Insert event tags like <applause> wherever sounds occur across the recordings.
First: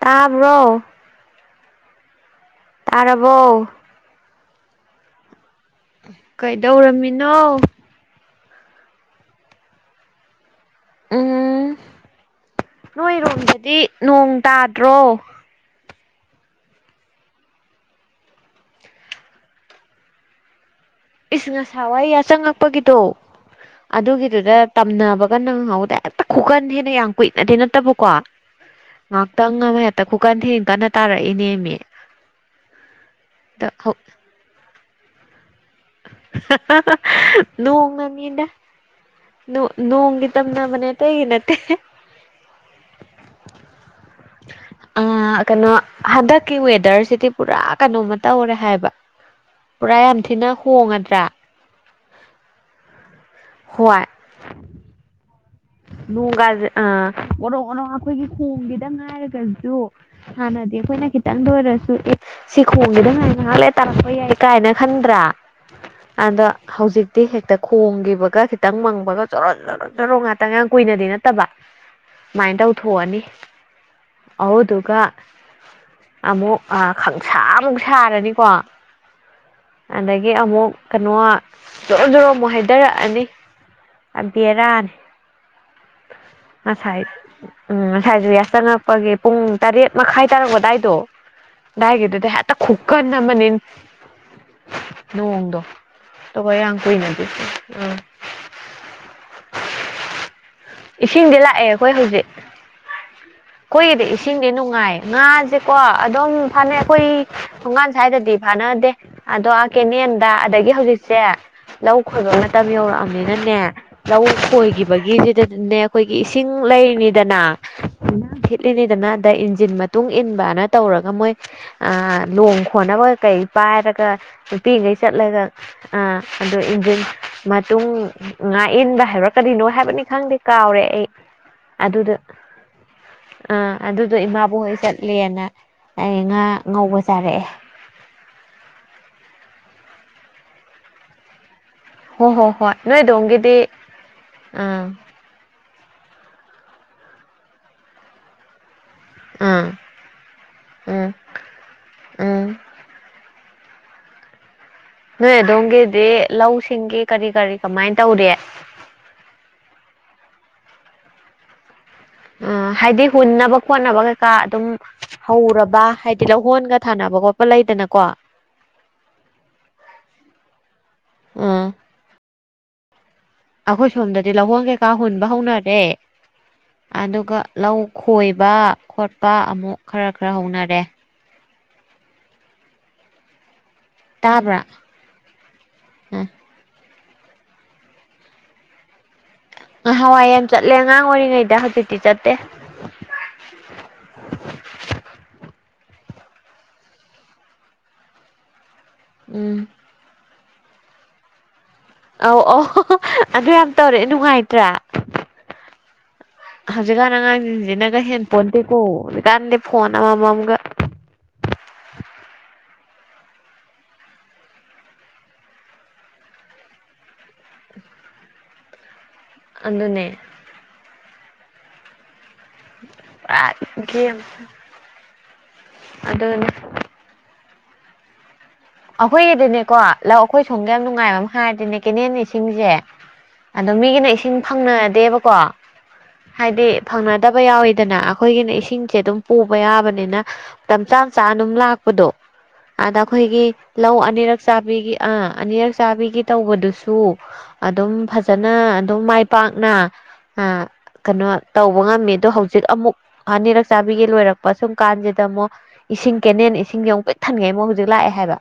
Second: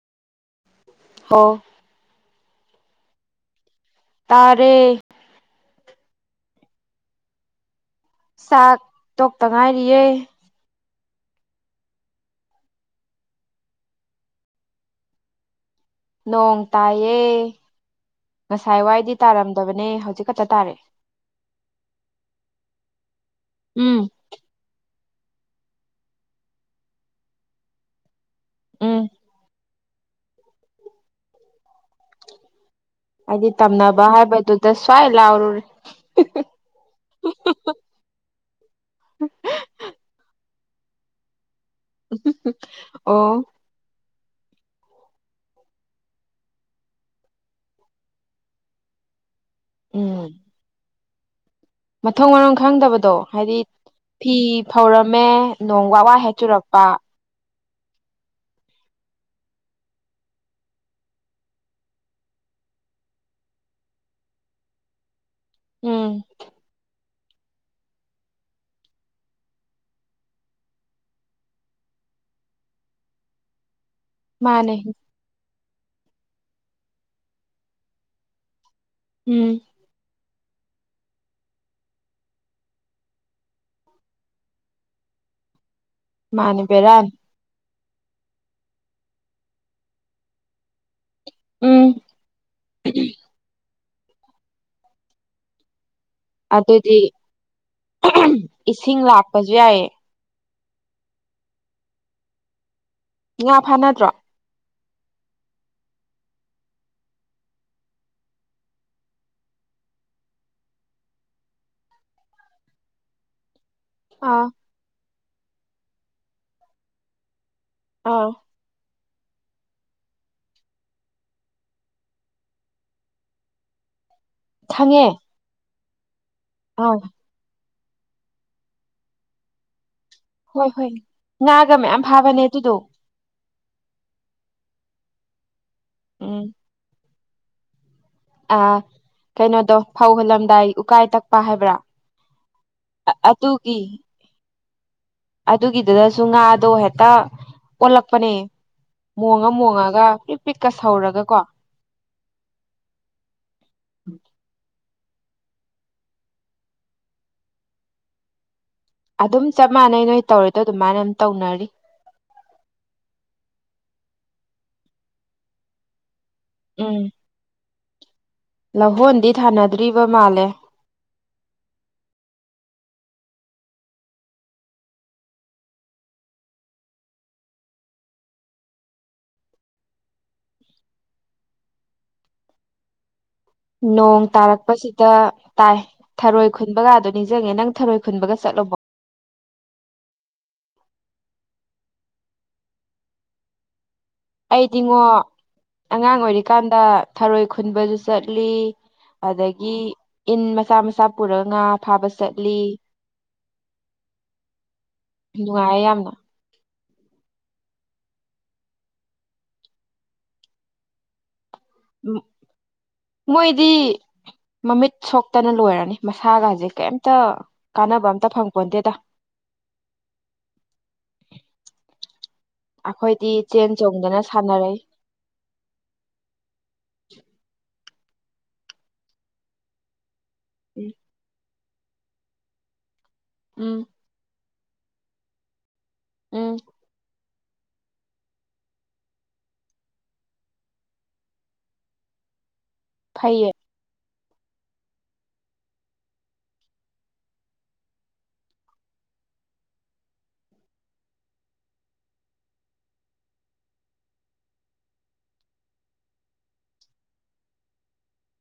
ꯇꯥꯕ꯭ꯔꯣ ꯑꯣ ꯇꯥꯔꯕꯣ ꯇꯥꯔꯦ ꯀꯩꯗꯧꯔꯝꯃꯤꯅꯣ ꯆꯥꯛ ꯇꯣꯛꯇ ꯉꯥꯏꯔꯤꯌꯦ ꯎꯝ ꯅꯣꯏꯔꯣꯝꯗꯗꯤ ꯅꯣꯡ ꯇꯥꯗ꯭ꯔꯣ ꯅꯣꯡ ꯇꯥꯏꯌꯦ ꯉꯁꯥꯏ ꯋꯥꯏꯗꯤ ꯇꯥꯔꯝꯗꯕꯅꯦ ꯍꯧꯖꯤꯛ ꯈꯇ ꯇꯥꯔꯦ ꯏꯁ ꯉꯁꯥꯏꯋꯥꯏ ꯌꯥꯆꯪꯉꯛꯄꯒꯤꯗꯣ ꯎꯝ ꯑꯗꯨꯒꯤꯗꯨꯗ ꯇꯝꯅ ꯕꯒ ꯅꯪꯍꯧꯗꯦ ꯍꯦꯛꯇ ꯈꯨꯀꯟ ꯊꯤꯅ ꯌꯥꯝ ꯀꯨꯏꯅꯗꯤ ꯅꯠꯇꯕꯀꯣ ꯎꯝ ꯉꯥꯛꯇꯪ ꯑꯃ <unintelligible> ꯈꯨꯀꯟ ꯊꯤꯅ ꯀꯟꯅ ꯇꯥꯔꯛꯏꯅꯦꯃꯤ ꯑꯩꯗꯤ ꯑꯗꯣ ꯇꯝꯅꯕ ꯍꯥꯏꯕꯗꯨꯗ ꯁ꯭ꯋꯥꯏ ꯂꯥꯎꯔꯨꯔꯦ ꯅꯣꯡꯅꯅꯤꯗ ꯅꯣ ꯅꯣꯡꯒꯤ ꯇꯝꯅꯕꯅꯦ ꯑꯇꯩꯒꯤ ꯅꯠꯇꯦ ꯑꯣ ꯑ ꯀꯩꯅꯣ ꯍꯟꯗꯛꯀꯤ ꯋꯦꯗ꯭ꯔꯁꯤꯗꯤ ꯄꯨꯔꯥ ꯀꯅꯣꯃ ꯇꯧꯔꯦ ꯍꯥꯏꯕ ꯄꯨꯔꯥ ꯌꯥꯝ ꯎꯝ ꯊꯤꯅ ꯍꯣꯡꯉꯗ꯭ꯔꯥ ꯃꯊꯣꯡ ꯃꯔꯝ ꯈꯪꯗꯕꯗꯣ ꯍꯥꯏꯗꯤ ꯍꯣꯏ ꯐꯤ ꯐꯧꯔꯝꯃꯦ ꯅꯣꯡ ꯋꯥ ꯋꯥ ꯍꯦꯛ ꯆꯨꯔꯛꯄ <unintelligible> ꯑꯈꯣꯏꯒꯤ ꯈꯣꯡꯒꯤꯗ ꯉꯥꯏꯔꯒꯖꯨ ꯍꯥꯟꯅꯗꯤ ꯑꯈꯣꯏꯅ ꯈꯤꯇꯪꯗ ꯑꯣꯏꯔꯁꯨ ꯁꯦ ꯈꯣꯡꯒꯤꯗ ꯉꯥꯏ ꯉꯥꯍꯥꯛ ꯂꯩ ꯇꯥꯔꯛꯄ ꯌꯥꯏ ꯀꯥꯏꯅ ꯈꯟꯗ꯭ꯔꯥ ꯎꯝ ꯑꯗꯣ ꯍꯧꯖꯤꯛꯇꯤ ꯍꯦꯛꯇ ꯈꯣꯡꯒꯤꯕꯒ ꯈꯤꯇꯪ ꯃꯪꯕꯒ ꯖꯣꯔꯣꯖꯣꯔꯣꯖꯣꯔꯣ ꯉꯥꯛ ꯇꯪꯒ ꯀꯨꯏꯅꯗꯤ ꯅꯠꯇꯕ ꯁꯨꯃꯥꯏꯟ ꯇꯧꯊꯣꯛꯑꯅꯤ ꯃꯥꯅꯦ ꯑꯗꯨꯗꯨꯒ ꯑꯃꯨꯛ ꯑꯥ ꯈꯪꯁꯥ ꯑꯃꯨꯛ ꯁꯥꯔꯅꯤꯀꯣ ꯎꯝ ꯑꯗꯒꯤ ꯑꯃꯨꯛ ꯀꯅꯣ ꯖꯣꯔꯣ ꯖꯣꯔꯣ ꯑꯃꯨꯛ ꯍꯩꯗꯔꯛꯑꯅꯤ ꯕꯦꯔꯥꯅꯦ ꯃꯥꯅꯦ ꯉꯁꯥꯏ ꯕꯦꯔꯥꯅꯤ ꯎꯝ ꯉꯁꯥꯏꯖꯨ ꯌꯥꯆꯪꯉꯛꯄꯒꯤ ꯄꯨꯡ ꯇꯔꯦꯠ ꯃꯈꯥꯏ ꯇꯥꯔꯛꯄ ꯑꯗꯥꯏꯗꯣ ꯎꯝ ꯑꯗꯥꯢꯒꯤꯗꯨꯗ ꯍꯦꯇ ꯈꯨꯀꯟ ꯑꯃꯅꯦ ꯅꯣꯡꯗꯣ ꯇꯨꯒ ꯌꯥꯝ ꯑꯗꯨꯗꯤ ꯀꯨꯢꯅꯗꯤ ꯎꯝ ꯏꯁꯤꯡ ꯂꯥꯛꯄꯁꯨ ꯌꯥꯏꯌꯦ ꯏꯁꯤꯡꯗꯤ ꯂꯥꯛꯑꯦ ꯑꯩꯈꯣꯏ ꯍꯧꯖꯤꯛ ꯉꯥ ꯈꯣꯏꯒꯤꯗꯤ ꯐꯥꯅꯗ꯭ꯔꯣ ꯏꯁꯤꯡꯗꯤ ꯅꯨꯡꯉꯥꯏꯌꯦ ꯉꯥꯖꯦꯀꯣ ꯑꯗꯨꯝ ꯐꯥꯅꯩ ꯑꯈꯣꯏ ꯊꯣꯡꯒꯥꯟ ꯁꯥ꯭ꯏꯗꯗꯤ ꯐꯥꯅꯗꯦ ꯑꯗꯣ ꯑꯥ ꯀꯦꯅꯦ ꯗ ꯑꯗꯒꯤ ꯍꯧꯖꯤꯛꯁꯦ ꯂꯧ ꯈꯣꯏꯕ ꯃꯇꯝ ꯌꯧꯔꯛꯑꯝꯅꯤꯅꯅꯦ ꯂꯧ ꯑꯥ ꯈꯣꯏꯒꯤꯕꯒꯤꯁꯤꯗꯅꯦ ꯈꯣꯏꯒꯤ ꯏꯁꯤꯡ ꯂꯩꯔꯤꯅꯤꯗꯅ ꯑꯥ <unintelligible> ꯗ ꯏꯟꯖꯤꯟ ꯃꯇꯨꯡ ꯏꯟꯕꯅ ꯇꯧꯔꯒ ꯃꯣꯏ ꯑꯥ ꯂꯣꯡ ꯈꯣꯟꯅꯕ ꯀꯀꯩ ꯄꯥꯏꯔꯒ ꯅꯨꯄꯤꯒꯩ ꯈꯪꯉꯦ ꯆꯠꯂꯒ ꯑ ꯑꯗꯨ ꯑꯥ ꯏꯟꯖꯤꯟ ꯃ ꯇꯨꯡ ꯉꯥꯛꯏꯟꯕ ꯍꯥꯏꯕ꯭ꯔꯥ ꯀꯔꯤꯅꯣ ꯍꯥꯏꯕꯅꯤ ꯈꯪ ꯍꯣꯏ ꯀꯥꯎꯔꯦ ꯍꯣꯏ ꯑꯩ ꯉꯥꯒ ꯃꯌꯥꯝ ꯑꯗꯨꯗ ꯐꯥꯕꯅꯦ ꯑꯗꯨꯗꯣ ꯑꯥ ꯑꯗꯨꯗꯣ ꯏꯃꯥꯕꯣꯛ ꯍꯣꯏ ꯆꯠꯂꯦꯅ ꯑꯩ ꯉꯥ ꯎꯝ ꯉꯧꯕ ꯆꯥꯔꯛꯑꯦ ꯑꯥ ꯀꯩꯅꯣꯗꯣ ꯐꯧ ꯍꯜꯂꯝꯗꯥꯏ ꯎꯀꯥꯏ ꯇꯛꯄ ꯍꯥꯏꯕ꯭ꯔꯥ ꯍꯣ ꯍꯣ ꯍꯣꯏ ꯅꯣꯏ ꯗꯣꯝꯒꯤꯗꯤ ꯑꯗꯨꯒꯤ ꯎꯝ ꯑꯗꯨꯒꯤꯗꯨꯗꯁꯨ ꯉꯥꯗꯣ ꯍꯦꯛꯇ ꯑꯣꯜꯂꯛꯄꯅꯦ ꯃꯣꯡꯉ ꯑꯥ ꯃꯣꯡꯉꯒ ꯄꯤꯛ ꯄꯤꯛꯀ ꯎꯝ ꯁꯧꯔꯒꯀꯣ <inaudible> ꯎꯝ ꯅꯣꯏ ꯑꯗꯣꯝꯒꯤꯗꯤ ꯂꯧꯁꯤꯡꯒꯤ ꯀꯔꯤ ꯀꯔꯤ ꯀꯃꯥꯏꯟ ꯇꯧꯔꯤ ꯑꯗꯨꯝ ꯆꯞ ꯃꯥꯟꯅꯩ ꯅꯣꯏ ꯇꯧꯔꯤꯗꯣ ꯑꯗꯨꯃꯥꯏꯅ ꯗꯨꯝ ꯇꯧꯅꯔꯤ ꯑ ꯍꯥꯏꯗꯤ ꯍꯨꯟꯅꯕ ꯈꯣꯠꯅꯕ ꯀꯩꯀꯥ ꯑꯗꯨꯝ ꯍꯧꯔꯕ ꯍꯥꯏ ꯂꯧꯍꯣꯟꯒ ꯎꯝ ꯊꯥꯅꯕ ꯈꯣꯠꯄ ꯂꯩꯗꯅꯀꯣ ꯑꯥ ꯂꯧꯍꯣꯟꯗꯤ ꯊꯥꯅꯗ꯭ꯔꯤꯕ ꯃꯥꯜꯂꯦ ꯑꯈꯣꯏ ꯁꯣꯝꯗꯗꯤ ꯂꯧꯍꯣꯟ ꯀꯩꯀꯥ ꯍꯨꯟꯕ ꯍꯧꯅꯔꯦ ꯑꯗꯨꯒ ꯂꯧ ꯈꯣꯏꯕ ꯈꯣꯠꯄ ꯑꯃꯨꯛ ꯈꯔ ꯈꯔ ꯍꯧꯅꯔꯦ ꯅꯣꯡ ꯇꯥꯕ꯭ꯔꯥ ꯇꯥꯔꯛꯄꯁꯤꯗ ꯇꯥꯏ ꯎꯝ ꯊꯔꯣꯏ ꯈꯨꯟꯕꯒꯥꯗꯣ ꯅꯤꯡꯖꯪꯉꯦ ꯅꯪ ꯊꯔꯣꯏ ꯈꯨꯟꯕꯒ ꯆꯠꯂꯕꯣ ꯅꯍꯥꯋꯥꯏ ꯌꯥꯝ ꯆꯠꯂꯦ ꯑꯉꯥꯡ ꯑꯣꯏꯔꯤꯉꯩꯗ ꯍꯧꯖꯤꯛꯇꯤ ꯆꯠꯇꯦ ꯑꯩꯗꯤꯉꯣ ꯑꯉꯥꯡ ꯑꯣꯏꯔꯤꯀꯥꯟꯗ ꯊꯔꯣꯏ ꯈꯨꯟꯕꯁꯨ ꯆꯠꯂꯤ ꯎꯝ ꯑꯗꯒꯤ ꯏꯟ ꯃꯆꯥ ꯃꯆꯥ ꯄꯨꯔ ꯉꯥ ꯐꯥꯕ ꯑꯧ ꯆꯠꯂꯤ ꯑꯣ ꯍꯣ ꯍꯣ ꯑꯗꯨ ꯌꯥꯝ ꯇꯧꯔꯛꯑꯦ ꯅꯨꯡꯉꯥꯏꯇ꯭ꯔꯥ ꯅꯨꯡꯉꯥꯏꯌꯦ ꯌꯥꯝꯅ ꯍꯧꯖꯤꯛꯀꯥꯟ ꯑꯉꯥꯡꯖꯤꯡꯖꯤꯅꯒ ꯍꯦꯟꯄꯣꯟꯇꯦꯀꯣ ꯍꯧꯖꯤꯛꯀꯥꯟꯗꯤ ꯐꯣꯟ ꯑꯃꯃꯝꯒ <inaudible> ꯃꯣꯏꯗꯤ ꯃꯃꯤꯠ ꯁꯣꯛꯇꯅ ꯂꯣꯏꯔꯅꯤ ꯃꯁꯥꯒꯥꯖꯦ ꯀꯩꯝ ꯇ ꯀꯥꯟꯅꯕ ꯑꯝꯇ ꯐꯪ ꯄꯣꯟꯇꯦꯗ ꯑꯗꯨꯅꯦ ꯑꯩꯈꯣꯏꯗꯤ ꯄꯨꯔꯥ ꯆꯦꯟ ꯆꯣꯡꯗꯅ ꯒꯦꯝ ꯁꯥꯟꯅꯔꯛꯏ ꯑꯗꫭ ꯅꯪ ꯑꯈꯣꯏꯒꯤꯗꯤꯅꯦꯀꯣ ꯂꯧ ꯑꯩꯈꯣꯏ ꯁꯣꯝꯒꯤ ꯌꯥꯝ ꯎꯝ ꯅꯨꯡꯉꯥꯏꯕ ꯑꯃ ꯍꯥꯏꯔꯗꯤꯅꯦ ꯀꯦꯅꯦꯟ ꯏꯁꯤꯡꯖꯦ ꯑꯗꯨꯝ ꯎꯝ ꯃꯤꯒꯤꯅ ꯏꯁꯤꯡ ꯐꯪꯅꯗꯦꯕꯀꯣ ꯎꯝ ꯍꯥꯏꯗꯤ ꯐꯪꯅ ꯗꯕ ꯌꯥꯎꯋꯤꯗꯅ ꯑꯩꯈꯣꯏꯒꯤꯅ ꯏꯁꯤꯡꯁꯦ ꯑꯗꯨꯝ ꯄꯨꯕ ꯌꯥꯕꯅꯤꯅ ꯃꯇꯝ ꯆꯥ ꯆꯥ ꯑꯗꯨꯝ ꯂꯥꯛꯄꯗꯣ ꯑꯗ ꯈꯣꯏꯒꯤ ꯐꯩꯌꯦ ꯂꯧ ꯑꯅꯤꯔꯛ ꯆꯥꯕꯤꯒꯤ ꯑꯥ ꯑꯅꯤꯔꯛ ꯆꯥꯕꯤꯒꯤ ꯇꯧꯕꯗꯨꯁꯨ ꯑꯗꯨꯝ ꯐꯖꯅ ꯑꯗꯨꯝ ꯃꯥꯏ ꯄꯥꯛꯅ ꯑꯥ ꯀꯅꯣ ꯇꯧꯕ ꯉꯝꯃꯤ ꯑꯗꯣ ꯍꯧꯖꯤꯛ ꯑꯃꯨꯛ ꯑꯅꯤꯔꯛ ꯆꯥꯕꯤꯒꯤ ꯂꯣꯏꯔꯛꯄ ꯁꯨꯝ ꯀꯥꯟꯁꯤꯗ ꯑꯃꯨꯛ ꯏꯁꯤꯡ ꯀꯦꯅꯦꯟ ꯏꯁꯤꯡꯖꯦ ꯑꯃꯨꯛ ꯄꯤꯛ ꯊꯟꯒꯩ ꯑꯃꯨꯛ ꯍꯧꯖꯤꯛ ꯂꯥꯛꯑꯦ ꯍꯥꯏꯕ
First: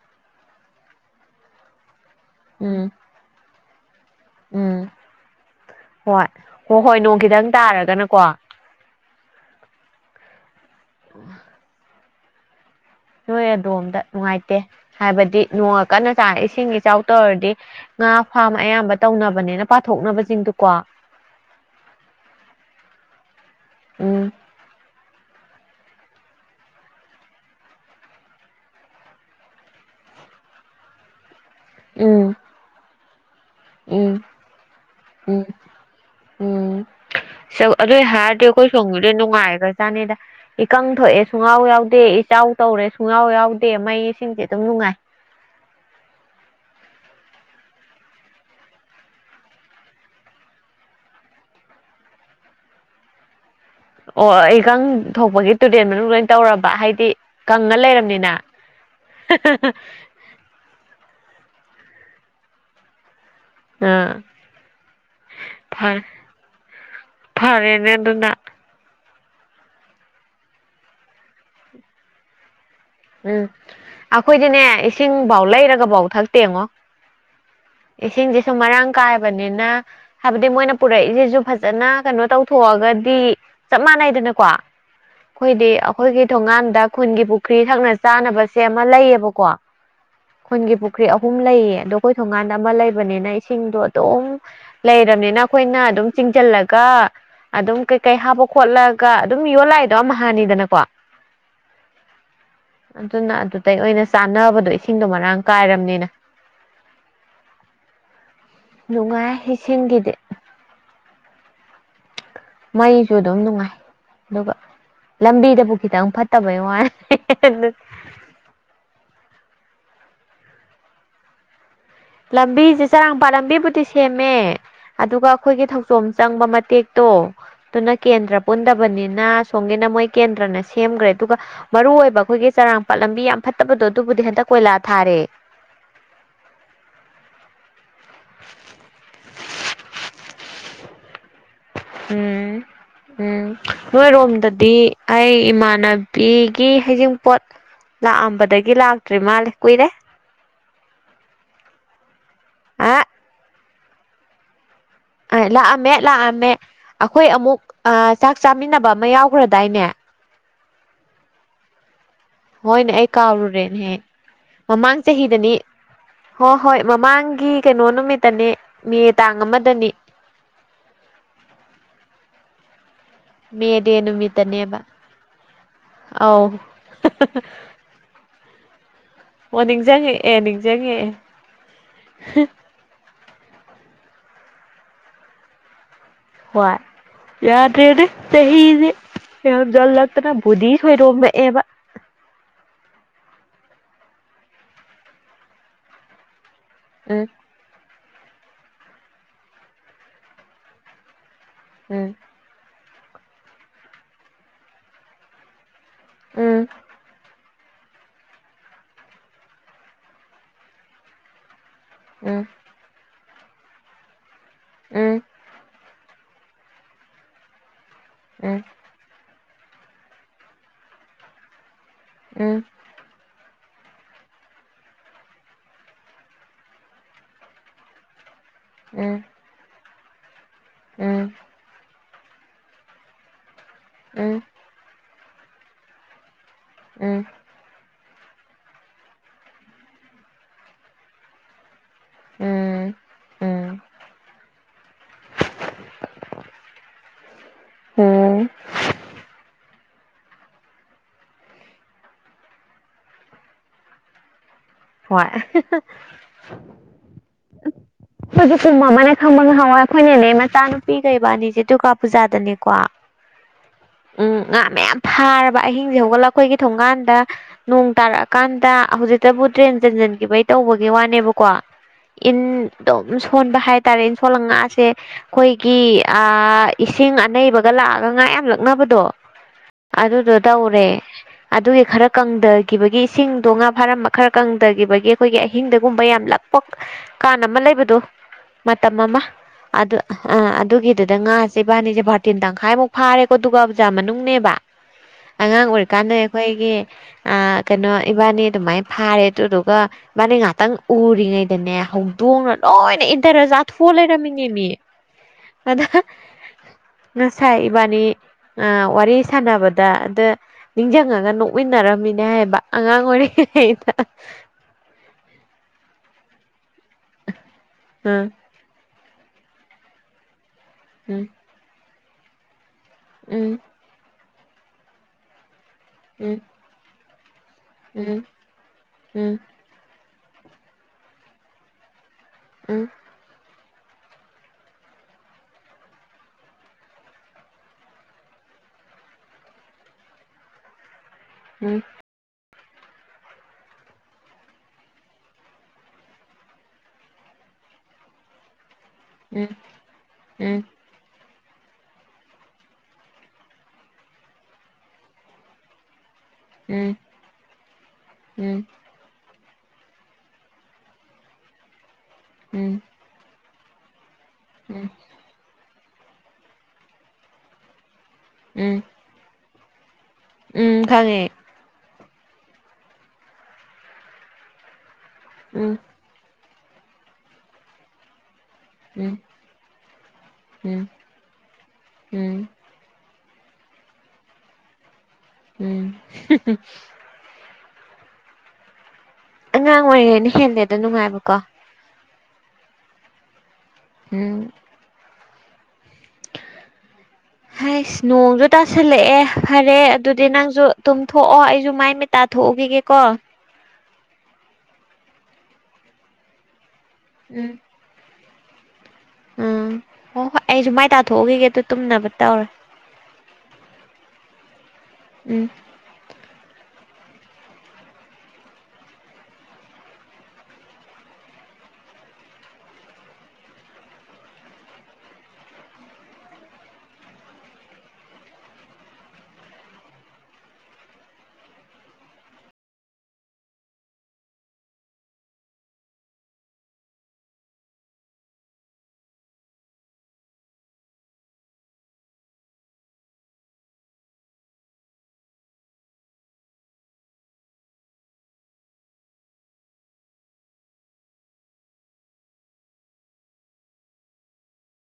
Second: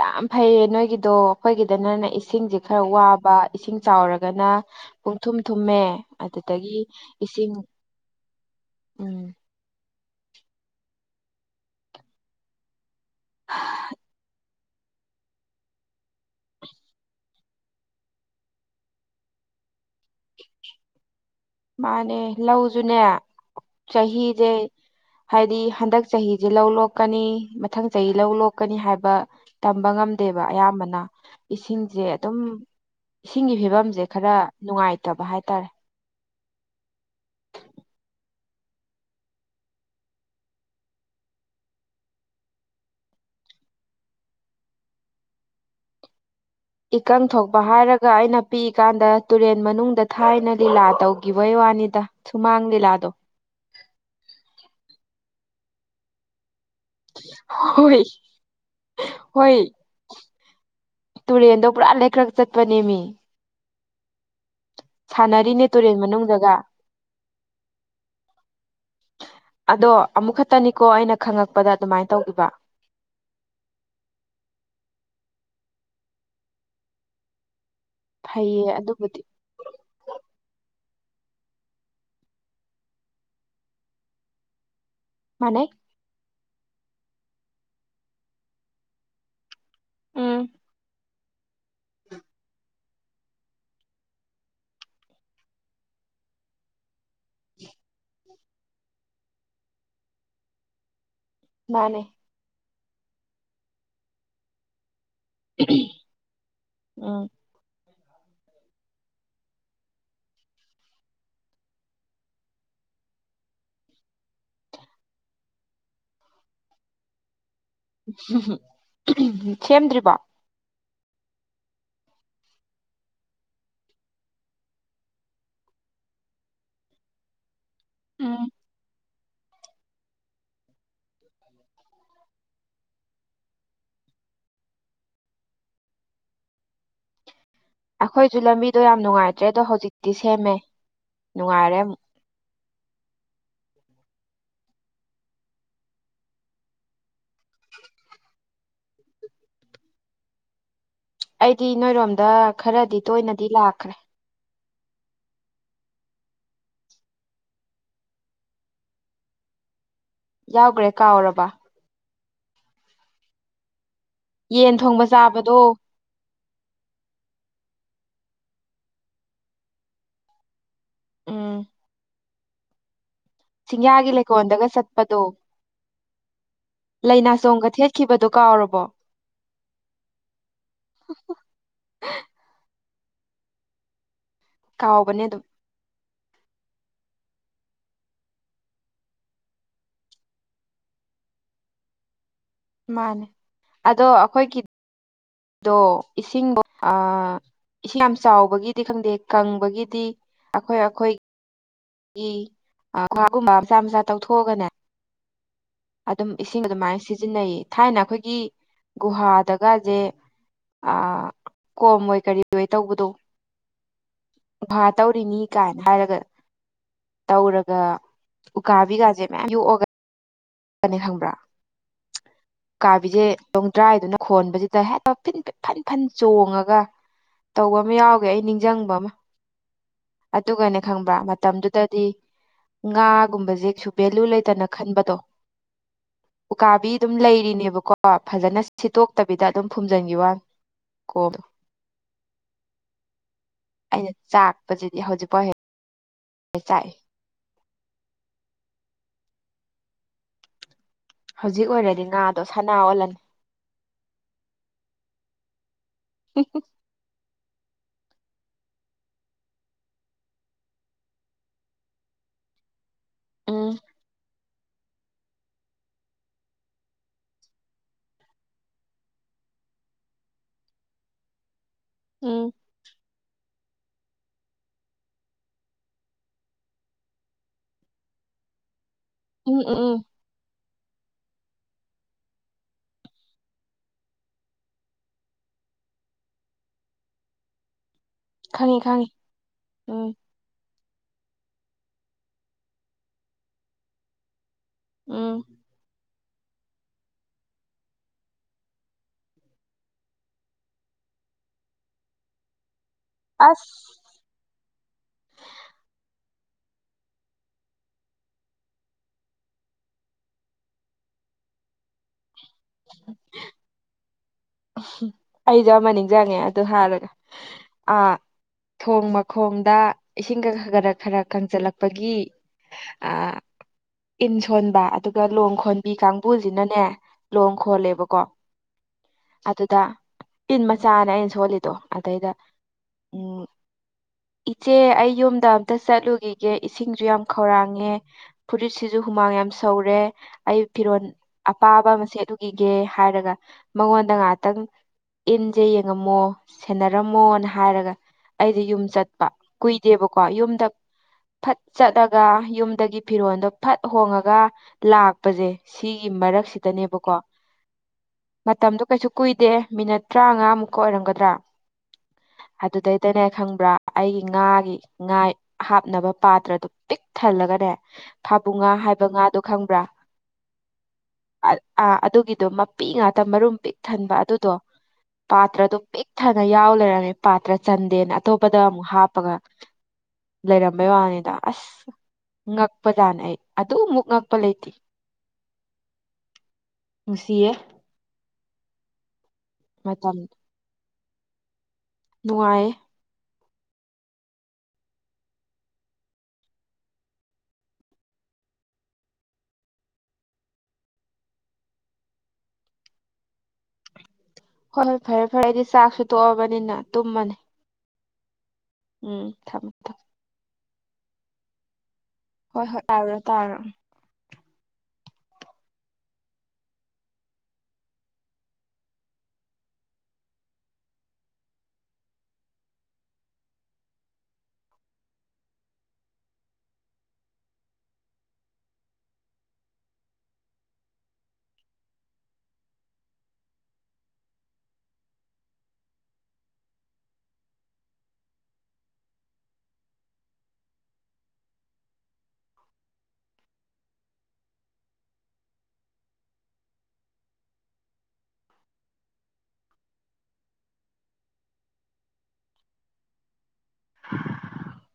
ꯌꯥꯝ ꯐꯩꯌꯦ ꯅꯣꯏꯒꯤꯗꯣ ꯑꯩꯈꯣꯏꯒꯤꯗꯅꯅꯦ ꯏꯁꯤꯡꯁꯦ ꯈꯔ ꯎꯝ ꯋꯥꯕ ꯏꯁꯤꯡ ꯆꯥꯎꯔꯒꯅ ꯎꯝ ꯄꯨꯡꯊꯨꯝ ꯊꯨꯝꯃꯦ ꯍꯣꯏ ꯑꯗꯨꯗꯒꯤ ꯍꯣꯏ ꯍꯣꯏ ꯅꯣꯡ ꯈꯤꯇꯪ ꯏꯁꯤꯡ ꯇꯥꯔꯒꯅꯀꯣ ꯎꯝ <inaudible> ꯅꯣꯏ ꯑꯗꯣꯝꯗ ꯅꯨꯡꯉꯥꯏꯇꯦ ꯍꯥꯏꯕꯗꯤ ꯅꯣꯡꯒ ꯀꯟꯅ ꯇꯥꯔ ꯏꯁꯤꯡ ꯏꯆꯥꯎ ꯇꯧꯔꯗꯤ ꯉꯥ ꯐꯥꯝ ꯑꯌꯥꯝꯕ ꯇꯧꯅꯕꯅꯦꯅ ꯄꯥꯊꯣꯛꯅꯕꯖꯤꯡꯗꯨꯀꯣ ꯃꯥꯅꯦ ꯂꯧꯖꯨꯅꯦ ꯎꯝ ꯆꯍꯤꯖꯦ ꯍꯥꯏꯗꯤ ꯍꯟꯗꯛ ꯆꯍꯤꯖꯦ ꯂꯧ ꯂꯣꯛꯀꯅꯤ ꯃꯊꯪ ꯆꯍꯤ ꯂꯧ ꯂꯣꯛꯀꯅꯤ ꯍꯥꯏꯕ ꯇꯝꯕ ꯉꯝꯗꯦꯕ ꯑꯌꯥꯝꯕꯅ ꯏꯁꯤꯡꯖꯦ ꯎꯝ ꯑꯗꯨꯝ ꯏꯁꯤꯡꯒꯤ ꯐꯤꯕꯝꯖꯦ ꯎꯝ ꯈꯔ ꯅꯨꯡꯉꯥꯏꯇꯕ ꯎꯝ ꯍꯥꯏꯇꯥꯔꯦ ꯎꯝ ꯑꯗꯨꯏ ꯍꯥꯏꯔꯗꯤ ꯑꯈꯣꯏ ꯁꯣꯝꯒꯤꯗꯤ ꯅꯨꯡꯉꯥꯏꯒ꯭ꯔꯖꯥꯠꯅꯤꯗ ꯏꯀꯪ ꯊꯣꯛꯑꯦ ꯁꯨꯡꯌꯥꯎ ꯌꯥꯎꯗꯦ ꯏꯆꯥꯎ ꯇꯧꯔꯦ ꯁꯨꯡꯌꯥꯎ ꯌꯥꯎꯗꯦ ꯃꯩ ꯏꯁꯤꯡꯖꯦ ꯑꯗꯨꯝ ꯅꯨꯡꯉꯥꯏ ꯏꯀꯪ ꯊꯣꯛꯄ ꯍꯥꯏꯔꯒ ꯑꯩꯅ ꯄꯤꯛꯏꯀꯥꯟꯗ ꯇꯨꯔꯦꯟ ꯃꯅꯨꯡꯗ ꯊꯥꯏꯅ ꯂꯤꯂꯥ ꯇꯧꯒꯤꯕꯩ ꯋꯥ ꯅꯤꯗ ꯁꯨꯃꯥꯡ ꯂꯤꯂꯥꯗꯣ ꯑꯣ ꯏꯀꯪ ꯊꯣꯛꯄꯒꯤ ꯇꯨꯔꯦꯟ ꯃꯅꯨꯡꯗ ꯑꯣꯏꯅ ꯇꯧꯔ ꯕ ꯍꯥꯏꯗꯤ ꯀꯪꯉ ꯍꯣꯏ ꯂꯩꯔꯝꯅꯤꯅ ꯍꯣꯏ ꯇꯨꯔꯦꯟꯗꯣ ꯄꯨꯔꯥ ꯂꯩꯀ꯭ꯔꯛ ꯆꯠꯄꯅꯦꯃꯤ ꯎꯝ ꯁꯥꯟꯅꯔꯤꯅꯦ ꯇꯨꯔꯦꯟ ꯃꯅꯨꯡꯗꯒ ꯐꯔꯦꯅꯦ ꯑꯗꯨꯅ ꯑꯗꯣ ꯑꯃꯨꯛ ꯈꯇꯅꯤꯀꯣ ꯑꯩꯅ ꯈꯪꯉꯛꯄꯗ ꯑꯗꯨꯝꯃꯥꯏ ꯇꯧꯒꯤꯕ ꯎꯝ ꯑꯈꯣꯏꯗꯤꯅꯦ ꯏꯁꯤꯡꯕꯥꯎ ꯂꯩꯔꯒꯕꯥꯎ ꯊꯛꯇꯦꯉꫭ ꯏꯁꯤꯡꯖꯦ ꯁꯨꯝ ꯐꯩꯌꯦ ꯃꯔꯥꯡ ꯑꯗꯨꯕꯨꯗꯤ ꯀꯥꯏꯕꯅꯤꯅ ꯍꯥꯏꯕꯗꯤ ꯃꯣꯏꯅ ꯄꯨꯔꯛꯏꯖꯤꯖꯨ ꯐꯖꯅ ꯀꯩꯅꯣ ꯇꯧꯊꯣꯛꯑꯒꯗꯤ ꯆꯞ ꯃꯥꯟꯅꯩꯗꯅꯀꯣ ꯃꯥꯟꯅꯩ ꯑꯈꯣꯏꯗꯤ ꯑꯈꯣꯏꯒꯤ ꯊꯣꯡꯒꯥꯟꯗ ꯈꯨꯟꯒꯤ ꯄꯨꯈ꯭ꯔꯤ ꯊꯛꯅ ꯆꯥꯅꯕꯁꯦ ꯑꯃ ꯂꯩꯌꯦꯕꯀꯣ ꯎꯝ ꯈꯨꯟꯒꯤ ꯄꯨꯈ꯭ꯔꯤ ꯑꯍꯨꯝ ꯂꯩꯌꯦ ꯑꯗꯣ ꯑꯈꯣꯏ ꯊꯣꯡꯒꯥꯟꯗ ꯑꯃ ꯂꯩꯕꯅꯤꯅ ꯏꯁꯤꯡꯗꯣ ꯑꯗꯨꯝ ꯂꯩꯔꯝꯅꯤꯅ ꯑꯩꯈꯣꯏꯅ ꯑꯗꯨꯝ ꯆꯤꯡꯖꯜꯂꯒ ꯑꯗꯨꯝ ꯀꯩꯀꯩ ꯍꯥꯞꯄ ꯈꯣꯠꯂꯒ ꯑꯗꯨꯝ ꯌꯣꯜ ꯥꯂꯥꯛꯏꯗꯣ ꯑꯝꯍꯥꯅꯤꯗꯅꯀꯣ ꯃꯥꯅꯦ ꯑꯗꯨꯅ ꯑꯗꯨꯗꯩ ꯑꯣꯏꯅ ꯆꯥꯟꯅꯕꯗꯣ ꯏꯁꯤꯡꯗꯣ ꯃꯔꯥꯡ ꯀꯥꯏꯔꯝꯅꯤꯅ ꯎꯝ ꯅꯨꯡꯉꯥꯏ ꯏꯁꯤꯡꯒꯤꯗꯤ ꯃꯩꯁꯨ ꯗꯨꯝ ꯅꯨꯡꯉꯥꯏ ꯑꯗꯨꯒ ꯂꯝꯕꯤꯗꯕꯨ ꯈꯤꯇꯪ ꯐꯠꯇꯕꯩ ꯋꯥꯅꯦ ꯁꯦꯝꯗ꯭ꯔꯤꯕꯣ ꯂꯝꯕꯤꯁꯦ ꯆꯔꯥꯡꯄꯥꯠ ꯂꯝꯕꯤꯕꯨꯗꯤ ꯁꯦꯝꯃꯦ ꯑꯗꯨꯒ ꯑꯈꯣꯏꯒꯤ ꯊꯛꯆꯣꯝ ꯆꯪꯕ ꯃꯇꯦꯛꯇꯣ ꯇꯣ ꯗꯨꯨꯅ ꯀꯦꯟꯗ꯭ꯔ ꯎꯝ ꯄꯨꯟꯗꯕꯅꯤ ꯅ ꯁꯣꯝꯒꯤꯅ ꯃꯣꯏ ꯀꯦꯟꯗ꯭ꯔꯅ ꯁꯦꯝꯒ꯭ꯔꯦ ꯗꯨꯒ ꯃꯔꯨꯑꯣꯏꯕ ꯑꯩꯈꯣꯏꯒꯤ ꯆꯔꯥꯡꯄꯥꯠ ꯂꯝꯕꯤ ꯌꯥꯝ ꯐꯠꯇꯕꯗꯣ ꯑꯗꯨꯕꯨ ꯗꯤ ꯍꯟꯇꯛ ꯀꯣꯏꯂꯥ ꯊꯥꯔꯦ ꯑꯈꯣꯏꯁꯨ ꯂꯝꯕꯤꯗꯣ ꯌꯥꯝ ꯅꯨꯡꯉꯥꯏꯇ꯭ꯔꯦ ꯗꯣ ꯍꯧꯖꯤꯛꯇꯤ ꯁꯦꯝꯃꯦ ꯅꯨꯡꯉꯥꯏꯔꯦ ꯑꯃꯨꯛ ꯎꯝ ꯎꯝ ꯅꯣꯏꯔꯣꯝꯗꯗꯤ ꯑꯩ ꯏꯃꯥꯟꯅꯕꯤꯒꯤ ꯍꯩꯖꯤꯡꯄꯣꯠ ꯂꯥꯛꯑꯝꯕꯗꯒꯤ ꯂꯥꯛꯇ꯭ꯔꯤ ꯃꯥꯜꯂꯦ ꯀꯨꯏꯔꯦ ꯑꯩꯗꯤ ꯅꯣꯏꯔꯣꯝꯗ ꯑ ꯈ꯭ꯔꯗꯤ ꯇꯣꯏꯅꯗꯤ ꯂꯥꯛꯈ꯭ꯔꯦ ꯑ ꯂꯥꯛꯑꯝꯃꯦ ꯂꯥꯛꯑꯝꯃꯦ ꯑꯈꯣꯏ ꯑꯃꯨꯛ ꯑꯥ ꯆꯥꯛ ꯆꯥꯃꯤꯟꯅꯕ ꯑꯃ ꯌꯥꯎꯈ꯭ꯔꯗꯥꯏꯅꯦ ꯌꯥꯎꯒ꯭ꯔꯦ ꯀꯥꯎꯔꯕ ꯍꯣꯏꯅꯦ ꯑꯩ ꯀꯥꯎꯔꯨꯔꯦꯅꯦꯍꯦ ꯌꯦꯟ ꯃꯃꯥꯡ ꯊꯣꯡꯕ ꯆꯥꯕꯗꯣ ꯆꯍꯤꯗꯅꯤ ꯍꯣ ꯍꯣꯏ ꯃꯃꯥꯡꯒꯤ ꯀꯩꯅꯣ ꯅꯨꯃꯤꯠꯇꯅꯤ ꯃꯦ ꯇꯥꯡ ꯑꯃꯗꯅꯤ ꯎꯝ ꯃꯦ ꯗꯦ ꯆꯤꯡꯌꯥꯒꯤ ꯂꯩꯀꯣꯜꯗꯒ ꯅꯨꯃꯤꯠꯇꯅꯦꯕ ꯆꯠꯄꯗꯣ ꯑꯧ ꯂꯩꯅꯥꯆꯣꯡꯒ ꯊꯦꯠꯈꯤꯕꯗꯣ ꯀꯥꯎꯔꯕꯣ ꯑꯣ ꯅꯤꯡꯖꯪꯉꯛꯑꯦ ꯅꯤꯡꯖꯪꯉꯛꯑꯦ ꯀꯥꯎꯕꯅꯦ ꯗꯨꯝ ꯍꯣꯏ ꯌꯥꯗ꯭ꯔꯦꯅꯦ ꯆꯍꯤꯖꯦ ꯌꯥꯝ ꯖꯜꯂꯛꯇꯅ ꯕꯨꯗꯤ ꯁꯣꯏꯔꯣꯝꯃꯛꯑꯦꯕ ꯃꯥꯅꯦ ꯑꯗꯣ ꯑꯈꯣꯏꯒꯤ ꯗꯣ ꯏꯁꯤꯡꯗꯣ ꯎꯝ ꯑꯥ ꯏꯁꯤꯡ ꯌꯥꯝ ꯆꯥꯎꯕꯒꯤꯗꯤ ꯈꯪꯗꯦ ꯀꯪꯕꯒꯤꯗꯤ ꯑꯈꯣꯏ ꯑꯈꯣꯏ ꯎꯝ <unintelligible> ꯃꯆꯥ ꯃꯆꯥ ꯇꯧꯊꯣꯛꯑꯒꯅꯦ ꯑꯗꯨꯝ ꯏꯁꯤꯡ ꯎꯝ ꯑꯗꯨꯃꯥꯏꯅ ꯁꯤꯖꯤꯟꯅꯩꯌꯦ ꯊꯥꯏꯅ ꯑꯩꯈꯣꯏꯒꯤ ꯒꯨꯍꯥꯗꯒꯥꯖꯦ ꯑꯥ ꯀꯣꯝꯑꯣꯏ ꯀꯔꯤ ꯑꯣꯏ ꯇꯧꯕꯗꯣ ꯒꯨꯍ ꯎꯝ ꯇꯧꯔꯤꯅꯤ ꯀꯥꯏꯟ ꯍꯥꯏꯔꯒ ꯇꯧꯔꯒ ꯎꯝ ꯎꯀꯥꯕꯤꯒꯥꯖꯦ ꯃꯌꯥꯝ ꯌꯣꯛꯑꯒꯅꯦ ꯈꯪꯕ꯭ꯔꯥ ꯎꯝ ꯀꯥꯕꯤꯁꯦ ꯂꯣꯡꯗ꯭ꯔꯥꯏꯗꯨꯅ ꯈꯣꯟꯕꯁꯤꯗ ꯍꯦꯛꯇ ꯐꯤꯗꯤꯡ ꯐꯟ ꯐꯟ ꯆꯣꯡꯉꯒ ꯇꯧꯕ ꯑꯝ ꯌꯥꯎꯒꯦ ꯑꯩ ꯅꯤꯡꯖꯪꯕ ꯎꯝ ꯎꯝ ꯑꯃ ꯑꯗꯨꯒꯅꯦ ꯎꯝ ꯎꯝ ꯈꯪꯕ꯭ꯔ ꯃꯇꯝꯗꯨꯗꯗꯤ ꯉꯥꯒꯨꯝꯕꯖꯤ ꯀꯩꯁꯨ ꯚꯦꯂꯨ ꯂꯩꯇꯅ ꯈꯟꯕꯗꯣ ꯎꯀꯥꯕꯤ ꯗꯨꯝ ꯎꯝ ꯂꯩꯔꯤꯅꯦꯕꯀ ꯀꯣ ꯐꯖꯅ ꯁꯤꯠꯇꯣꯛꯇꯕꯤꯗ ꯑꯗꯨꯝ ꯐꯨꯝꯖꯟꯒꯤꯕꯥꯅꯤ ꯀꯣꯝꯗ ꯎꯝ ꯎꯝ ꯑꯩꯅ ꯆꯥꯛꯄꯖꯤꯗꯤ ꯍꯧꯖꯤꯛꯐꯥꯎ ꯍꯦꯛ ꯆꯥꯛꯏ ꯎꯝ ꯍꯧꯖꯤꯛ ꯑꯣꯏꯔꯗꯤ ꯉꯥꯗꯣ ꯁꯅꯥ ꯑꯣꯜꯂꯅꯤ <unintelligible> ꯍꯦꯍꯦ <inaudible> ꯈꯣꯏꯁꯨ ꯀꯨꯝꯑꯃꯅꯦ ꯈꯪꯕ꯭ꯔ ꯉꯍꯥꯋꯏ ꯑꯩꯈꯣꯏꯅꯦꯅꯦ ꯃꯆꯥꯅꯨꯄꯤꯒ ꯑꯕꯅꯤꯁꯦ ꯗꯨꯔꯒꯄꯨꯖꯥꯗꯅꯦꯀꯣ ꯎꯝ ꯎꯝ ꯉꯥ ꯃꯌꯥꯝ ꯐꯥꯔꯕ ꯑꯍꯤꯡꯁꯦ ꯍꯧꯒꯠꯂ ꯑꯩꯈꯣꯏꯒꯤ ꯊꯣꯡꯒꯥꯟꯗ ꯅꯣꯡ ꯇꯥꯔꯛꯑꯀꯥꯟꯗ ꯍꯧꯖꯤꯛꯇꯕꯨ ꯗ꯭ꯔꯦꯟ ꯆꯟꯁꯤꯟꯈꯤꯕꯩ ꯇꯧꯕꯒꯤ ꯋꯥꯅꯦꯕꯀꯣ ꯏꯟ ꯎꯝ ꯑꯗꯨꯝ ꯁꯣꯟ ꯍꯥꯏꯇꯔꯦꯏꯟ ꯁꯣꯜꯂꯒ ꯥꯁꯦ ꯑꯩꯈꯣꯏꯒꯤ ꯑ ꯏꯁꯤꯡ ꯑꯅꯩꯕ ꯂꯛꯑꯒꯉꯥ ꯌꯥꯝ ꯂꯛꯅꯕꯗꯣ ꯎꯝ ꯎꯝ ꯎꯝ ꯑꯗꯨꯗꯣ ꯇꯧꯔꯦ ꯑꯗꯨꯒꯤ ꯈꯔ ꯀꯪꯊꯈꯤꯕꯒꯤ ꯏꯁꯤꯡꯗꯣ ꯉꯥ ꯐꯥꯔꯝ ꯈꯔ ꯀꯪꯊꯈꯤꯕꯒꯤ ꯑꯩꯈꯣꯏꯒꯤ ꯑꯍꯤꯡꯗꯒꯨꯝꯕ ꯌꯥꯝ ꯂꯛꯄ ꯀꯥꯟ ꯑꯃ ꯂꯩꯕꯗꯣ ꯈꯪꯉꯤ ꯃꯇꯝ ꯈꯪꯉꯤ ꯑꯃ ꯑꯗꯨ ꯎꯝ ꯑꯥ ꯑꯗꯨꯒꯤ ꯑꯗꯨꯗ ꯉꯥꯁꯦ ꯏꯕꯅꯤꯁꯦ ꯕꯔꯇꯤꯟ ꯇꯪꯈꯥꯏꯃꯨꯛꯀ ꯐꯥꯔꯦꯀꯣ ꯗꯨꯒꯥ ꯄꯨꯖꯥ ꯃꯅꯨꯡꯅꯦꯕ ꯎꯝ ꯑꯉꯥꯡ ꯑꯣꯏꯔꯤꯀꯥꯟꯗ ꯑꯩꯈꯣꯏꯒꯤꯑꯥ ꯀꯩꯅꯣ ꯏꯕꯥꯅꯤ ꯑꯗꯨꯃꯥꯏ ꯐꯥꯔꯦ ꯑꯗꯨꯗꯨꯒ ꯏꯕꯅꯤ ꯉꯛꯇꯪ ꯎꯔꯤꯉꯩꯗꯅꯦ ꯍꯧꯗꯣꯡꯅ ꯂꯣꯏꯅ ꯏꯟꯇꯔꯅ ꯑꯁ ꯆꯊꯣꯛ ꯑ ꯂꯩꯔꯃꯤꯅꯤꯃꯤ ꯑꯗ ꯉꯁꯥꯏ ꯏꯕꯥꯅꯤꯑꯥ ꯋꯥꯔꯤ ꯁꯥꯟꯅꯕꯗ ꯑꯗ ꯅꯤꯡꯁꯤꯡꯉꯒ ꯅꯣꯛꯃꯤꯟꯅꯔꯝꯃꯤ ꯅꯦꯕꯥꯍꯥꯏꯕ ꯑꯉꯥꯡ ꯑꯣꯏꯔꯤꯉꯩꯗ ꯑꯩꯁꯨ ꯑꯃ ꯅꯤꯡꯁꯤꯛꯑꯦ ꯑꯗꯨ ꯍꯥꯏꯔꯒ ꯑꯥ ꯎꯝ ꯊꯣꯡ ꯃꯈꯣꯡꯗ ꯏꯁꯤꯡꯒ ꯈ ꯈꯔ ꯈꯔ ꯎꯝ ꯀꯪꯁꯤꯜꯂꯛꯄꯒꯤ ꯑꯥ ꯎꯝ ꯏꯟ ꯁꯣꯟꯕ ꯑꯗꯨꯒ ꯂꯣꯡ ꯈꯣꯟꯕꯤ ꯎꯝ ꯀꯥꯡꯕꯨꯁꯤꯅꯅꯦ ꯂꯣꯡ ꯈꯣꯜꯂꯦꯕꯀꯣ ꯎꯝ ꯎꯝ ꯗ ꯏꯟ ꯃꯆꯥꯅꯦ ꯑꯩꯅ ꯁꯣꯜꯂꯤꯗꯣ ꯑꯗꯩꯗ ꯎꯝ <inaudible> ꯏꯆꯦ ꯑꯩ ꯌꯨꯝꯗ ꯑꯝꯇ ꯆꯠꯂꯨꯈꯤꯒꯦ ꯏꯁꯤꯡꯁꯨ ꯌꯥꯝ ꯈꯧꯔꯥꯡꯉꯦ ꯐꯨꯔꯤꯠꯁꯤꯁꯨ ꯍꯨꯃꯥꯡ ꯌꯥꯝ ꯁꯧꯔꯦ ꯑꯩ ꯐꯤꯔꯣꯜ ꯎꯝ ꯑꯄꯥꯕ ꯑꯃꯁꯦꯠꯂꯨꯒꯤꯒꯦ ꯍꯥꯏꯔꯒ ꯃꯉꯣꯟꯗ ꯉ ꯇꯪ ꯏꯟꯁꯦ ꯌꯦꯡꯉꯝꯃꯣ ꯁꯦꯟꯅꯔꯝꯃꯣꯅ ꯍꯥꯏꯔꯒ ꯑꯩꯗꯤ ꯌꯨꯝ ꯆꯠꯄ ꯎꯝ ꯎꯝ ꯎꯝ ꯀꯨꯏꯗꯦꯕꯀꯣ ꯌꯨꯝꯗ ꯐꯠ ꯆꯠꯂꯒ ꯌꯨꯝꯗꯒꯤ ꯐꯤꯔꯣꯜꯗꯣ ꯐꯠ ꯍꯣꯡꯉꯒ ꯂꯥꯛꯄꯁꯦ ꯁꯤ ꯁꯤꯒꯤ ꯃꯔꯛꯁꯤꯗꯅꯦꯕꯀꯣ ꯃꯇꯝꯗꯣ ꯀꯩꯁꯨ ꯀꯨꯏꯗꯦ ꯃꯤꯅꯠ ꯇ꯭ꯔꯥꯉꯥꯃꯨꯛꯀ ꯑꯣꯏꯔꯝꯒꯗ꯭ꯔꯥ ꯎꯝ ꯎꯝ ꯑꯗꯨꯗꯩꯗꯅꯦ ꯈꯪꯕ꯭ꯔꯥ ꯑꯩꯒꯤ ꯉꯥꯒꯤ ꯉꯥ ꯍꯥꯞꯅꯕ ꯄꯥꯇ꯭ꯔꯗꯨ ꯄꯤꯛ ꯊꯜꯂꯒꯅꯦ ꯐꯥꯕꯨꯡꯉꯥ ꯎꯝ ꯍꯥꯏꯕ ꯉꯥꯗꯣ ꯈꯪꯕ꯭ꯔꯥ ꯎꯝ ꯈꯪꯉꯦ ꯑꯥ ꯑꯗꯨꯒꯤꯗꯣ ꯃꯄꯤ ꯉꯥꯛꯇ ꯃꯔꯨꯝ ꯄꯤꯛ ꯊꯟꯕ ꯑꯗꯨꯗꯣ ꯎꯝ ꯄꯥꯇ꯭ꯔꯗꯣ ꯄꯤꯛ ꯊꯟ ꯅ ꯌꯥꯎ ꯂꯩꯔꯝꯃꯦ ꯄꯥꯇ꯭ꯔ ꯆꯟꯗꯦꯅ ꯑꯇꯣꯞꯄꯗ ꯑꯃꯨꯛ ꯎꯝ ꯍꯥꯞꯄꯒ ꯂꯩꯔꯝꯕꯩ ꯎꯝ ꯋꯥꯅꯤꯗ ꯑꯁ ꯎꯝ ꯉꯛꯄꯖꯥꯠꯅꯦ ꯑꯩ ꯑꯗꯨꯃꯨꯛ ꯉꯛꯄ ꯂꯩꯇꯦ ꯎꯝ ꯅꯨꯡꯁꯤꯌꯦ ꯑꯉꯥꯡ ꯃꯇꯝ ꯑꯣꯏꯔꯤꯉꯩꯅ ꯍꯦꯜꯂꯦꯗ ꯅꯨꯡꯉꯥꯏꯕꯀꯣ ꯅꯨꯡꯉꯥꯏꯌꯦ ꯎꯝ <inaudible> ꯍꯥꯢꯁ ꯅꯣꯡꯁꯨ ꯇꯥꯁꯜꯂꯛꯑꯦ ꯐꯔꯦ ꯑꯗꯨꯗꯤ ꯅꯪꯁꯨ ꯇꯨꯝꯊꯣꯛꯑꯣ ꯑꯩꯁꯨ ꯃꯥꯏ ꯃꯤꯠ ꯃꯇꯥꯊꯣꯛꯎ ꯈꯤꯒꯦꯀꯣ ꯍꯣꯌ -ꯍꯣꯌ ꯐꯔꯦ- ꯐꯔꯦ ꯑꯩꯗꯤ ꯆꯥꯛꯁꯨ ꯇꯣꯛꯑꯕꯅꯤꯅ ꯇꯨꯝꯃꯅꯤ ꯎꯝ ꯎꯪ ꯊꯝꯊꯝ ꯑꯩꯖꯨ ꯃꯥꯏ ꯇꯥꯊꯣꯛꯎꯈꯤꯒꯦ ꯑꯗꯨ ꯇꯨꯝꯅꯕ ꯍꯣꯌ ꯍꯣꯌ ꯇꯥꯔꯨꯔꯣ ꯇꯥꯔꯨꯔꯣ ꯎꯪ INAUDIBLE